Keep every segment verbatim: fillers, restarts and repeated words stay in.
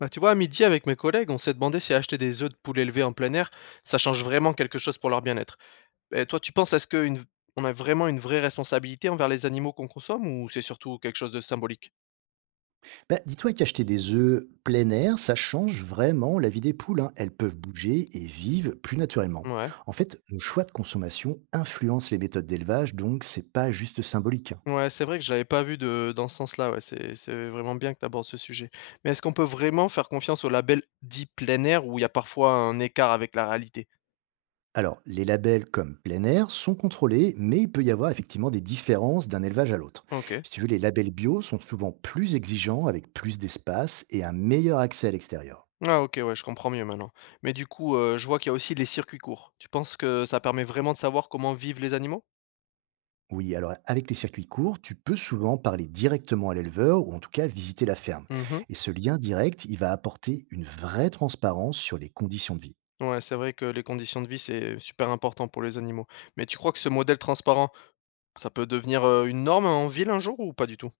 Bah, tu vois, à midi, avec mes collègues, on s'est demandé si acheter des œufs de poules élevés en plein air, ça change vraiment quelque chose pour leur bien-être. Et toi, tu penses, est-ce qu'on a vraiment une vraie responsabilité envers les animaux qu'on consomme ou c'est surtout quelque chose de symbolique? Bah, dis-toi qu'acheter des œufs plein air, ça change vraiment la vie des poules, hein. Elles peuvent bouger et vivent plus naturellement. Ouais. En fait, nos choix de consommation influencent les méthodes d'élevage, donc c'est pas juste symbolique, hein. Ouais, c'est vrai que je l'avais pas vu de, dans ce sens-là, ouais, c'est, c'est vraiment bien que tu abordes ce sujet. Mais est-ce qu'on peut vraiment faire confiance au label dit plein air où il y a parfois un écart avec la réalité? Alors, les labels comme plein air sont contrôlés, mais il peut y avoir effectivement des différences d'un élevage à l'autre. Ok. Si tu veux, les labels bio sont souvent plus exigeants, avec plus d'espace et un meilleur accès à l'extérieur. Ah ok, ouais, je comprends mieux maintenant. Mais du coup, euh, je vois qu'il y a aussi les circuits courts. Tu penses que ça permet vraiment de savoir comment vivent les animaux? Oui, alors avec les circuits courts, tu peux souvent parler directement à l'éleveur ou en tout cas visiter la ferme. Mhm. Et ce lien direct, il va apporter une vraie transparence sur les conditions de vie. Ouais, c'est vrai que les conditions de vie, c'est super important pour les animaux. Mais tu crois que ce modèle transparent, ça peut devenir euh, une norme en ville un jour ou pas du tout?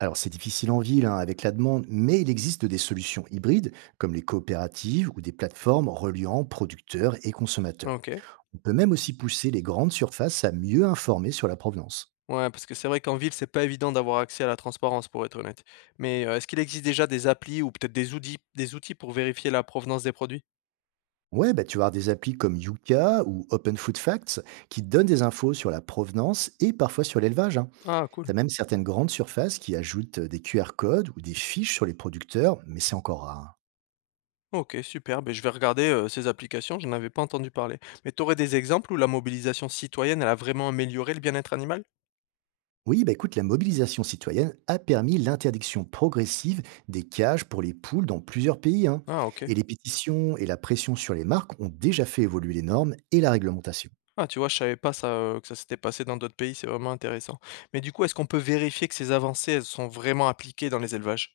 Alors c'est difficile en ville, hein, avec la demande, mais il existe des solutions hybrides comme les coopératives ou des plateformes reliant producteurs et consommateurs. Ok. On peut même aussi pousser les grandes surfaces à mieux informer sur la provenance. Ouais, parce que c'est vrai qu'en ville, c'est pas évident d'avoir accès à la transparence, pour être honnête. Mais euh, est-ce qu'il existe déjà des applis ou peut-être des outils, des outils pour vérifier la provenance des produits? Ouais, bah, tu vas avoir des applis comme Yuka ou Open Food Facts qui donnent des infos sur la provenance et parfois sur l'élevage, hein. Ah, T'as cool. même certaines grandes surfaces qui ajoutent euh, des Q R codes ou des fiches sur les producteurs, mais c'est encore rare, hein. Ok, super. Ben, je vais regarder euh, ces applications, je n'en avais pas entendu parler. Mais tu aurais des exemples où la mobilisation citoyenne, elle a vraiment amélioré le bien-être animal? Oui, bah écoute, la mobilisation citoyenne a permis l'interdiction progressive des cages pour les poules dans plusieurs pays, hein. Ah, ok. Et les pétitions et la pression sur les marques ont déjà fait évoluer les normes et la réglementation. Ah, tu vois, je savais pas ça, heu, que ça s'était passé dans d'autres pays, c'est vraiment intéressant. Mais du coup, est-ce qu'on peut vérifier que ces avancées, elles sont vraiment appliquées dans les élevages?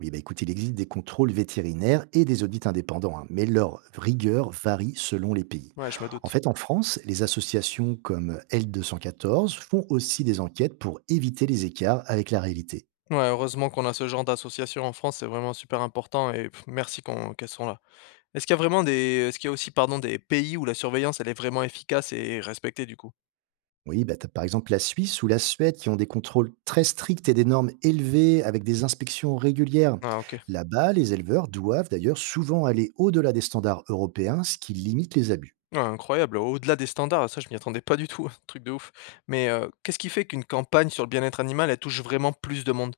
Oui, bah écoute, il existe des contrôles vétérinaires et des audits indépendants, hein, mais leur rigueur varie selon les pays. Ouais, je me En doute. fait, en France, les associations comme L deux cent quatorze font aussi des enquêtes pour éviter les écarts avec la réalité. Ouais, heureusement qu'on a ce genre d'association en France, c'est vraiment super important et pff, merci qu'on qu'elles sont là. Est-ce qu'il y a vraiment des est-ce qu'il y a aussi, pardon, des pays où la surveillance, elle est vraiment efficace et respectée du coup? Oui, bah, tu par exemple la Suisse ou la Suède qui ont des contrôles très stricts et des normes élevées avec des inspections régulières. Ah OK. Là-bas, les éleveurs doivent d'ailleurs souvent aller au-delà des standards européens, ce qui limite les abus. Ouais, incroyable, au-delà des standards, ça je m'y attendais pas du tout, truc de ouf. Mais, heu, qu'est-ce qui fait qu'une campagne sur le bien-être animal, elle touche vraiment plus de monde?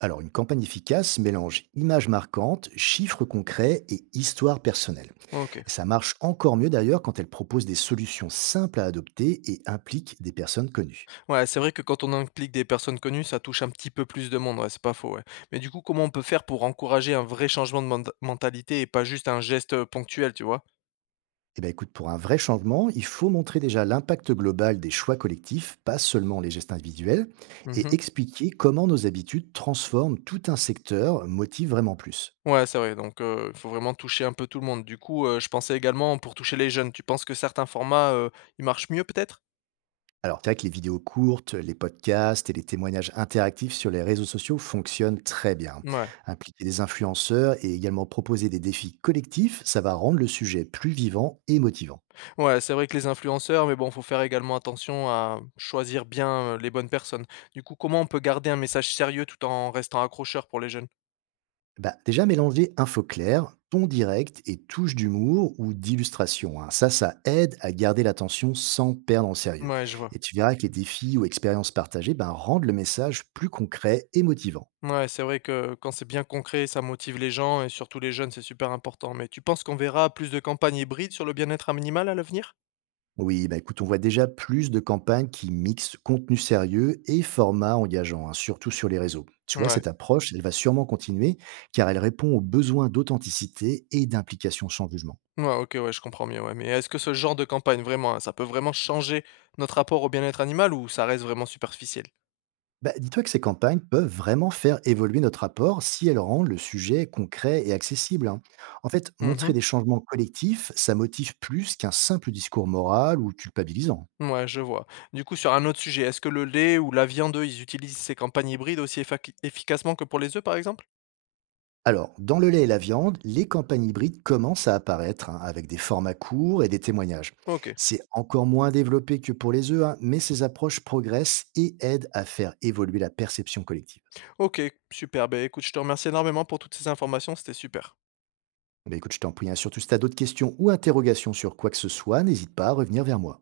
Alors, une campagne efficace mélange images marquantes, chiffres concrets et histoire personnelle. OK. Ça marche encore mieux d'ailleurs quand elle propose des solutions simples à adopter et implique des personnes connues. Ouais, c'est vrai que quand on implique des personnes connues, ça touche un petit peu plus de monde, ouais, c'est pas faux, ouais. Mais du coup, comment on peut faire pour encourager un vrai changement de menta- mentalité et pas juste un geste euh, ponctuel, tu vois? Eh bien, écoute, pour un vrai changement, il faut montrer déjà l'impact global des choix collectifs, pas seulement les gestes individuels, et Mhm. expliquer comment nos habitudes transforment tout un secteur, motive vraiment plus. Ouais, c'est vrai, donc euh, il faut vraiment toucher un peu tout le monde. Du coup, euh, je pensais également pour toucher les jeunes. Tu penses que certains formats, euh, ils marchent mieux peut-être? Alors, c'est vrai que les vidéos courtes, les podcasts et les témoignages interactifs sur les réseaux sociaux fonctionnent très bien. Ouais. Impliquer des influenceurs et également proposer des défis collectifs, ça va rendre le sujet plus vivant et motivant. Ouais, c'est vrai que les influenceurs, mais bon, faut faire également attention à choisir bien euh, les bonnes personnes. Du coup, comment on peut garder un message sérieux tout en restant accrocheur pour les jeunes? Bah, déjà mélanger info claire, ton direct et touche d'humour ou d'illustration, hein. Ça, ça aide à garder l'attention sans perdre en sérieux. Ouais, je vois. Et tu verras que les défis ou expériences partagées ben, rendent le message plus concret et motivant. Ouais, c'est vrai que quand c'est bien concret, ça motive les gens et surtout les jeunes, c'est super important. Mais tu penses qu'on verra plus de campagnes hybrides sur le bien-être animal à l'avenir? Oui, bah écoute, on voit déjà plus de campagnes qui mixent contenu sérieux et format engageant, hein, surtout sur les réseaux. Tu vois, Ouais, cette approche, elle va sûrement continuer car elle répond aux besoins d'authenticité et d'implication sans jugement. ouais, ok, ouais, je comprends mieux, ouais. Mais est-ce que ce genre de campagne, vraiment, hein, ça peut vraiment changer notre rapport au bien-être animal ou ça reste vraiment superficiel? Bah, dis-toi que ces campagnes peuvent vraiment faire évoluer notre rapport si elles rendent le sujet concret et accessible, hein. En fait, montrer Mhm. des changements collectifs, ça motive plus qu'un simple discours moral ou culpabilisant. Ouais, je vois. Du coup, sur un autre sujet, est-ce que le lait ou la viande, eux, ils utilisent ces campagnes hybrides aussi effac- efficacement que pour les œufs, par exemple? Alors, dans le lait et la viande, les campagnes hybrides commencent à apparaître, hein, avec des formats courts et des témoignages. Ok, C'est encore moins développé que pour les œufs, hein, mais ces approches progressent et aident à faire évoluer la perception collective. ok, super. Ben écoute, je te remercie énormément pour toutes ces informations, c'était super. Bah, écoute, je t'en prie, hein, surtout si tu as d'autres questions ou interrogations sur quoi que ce soit, n'hésite pas à revenir vers moi.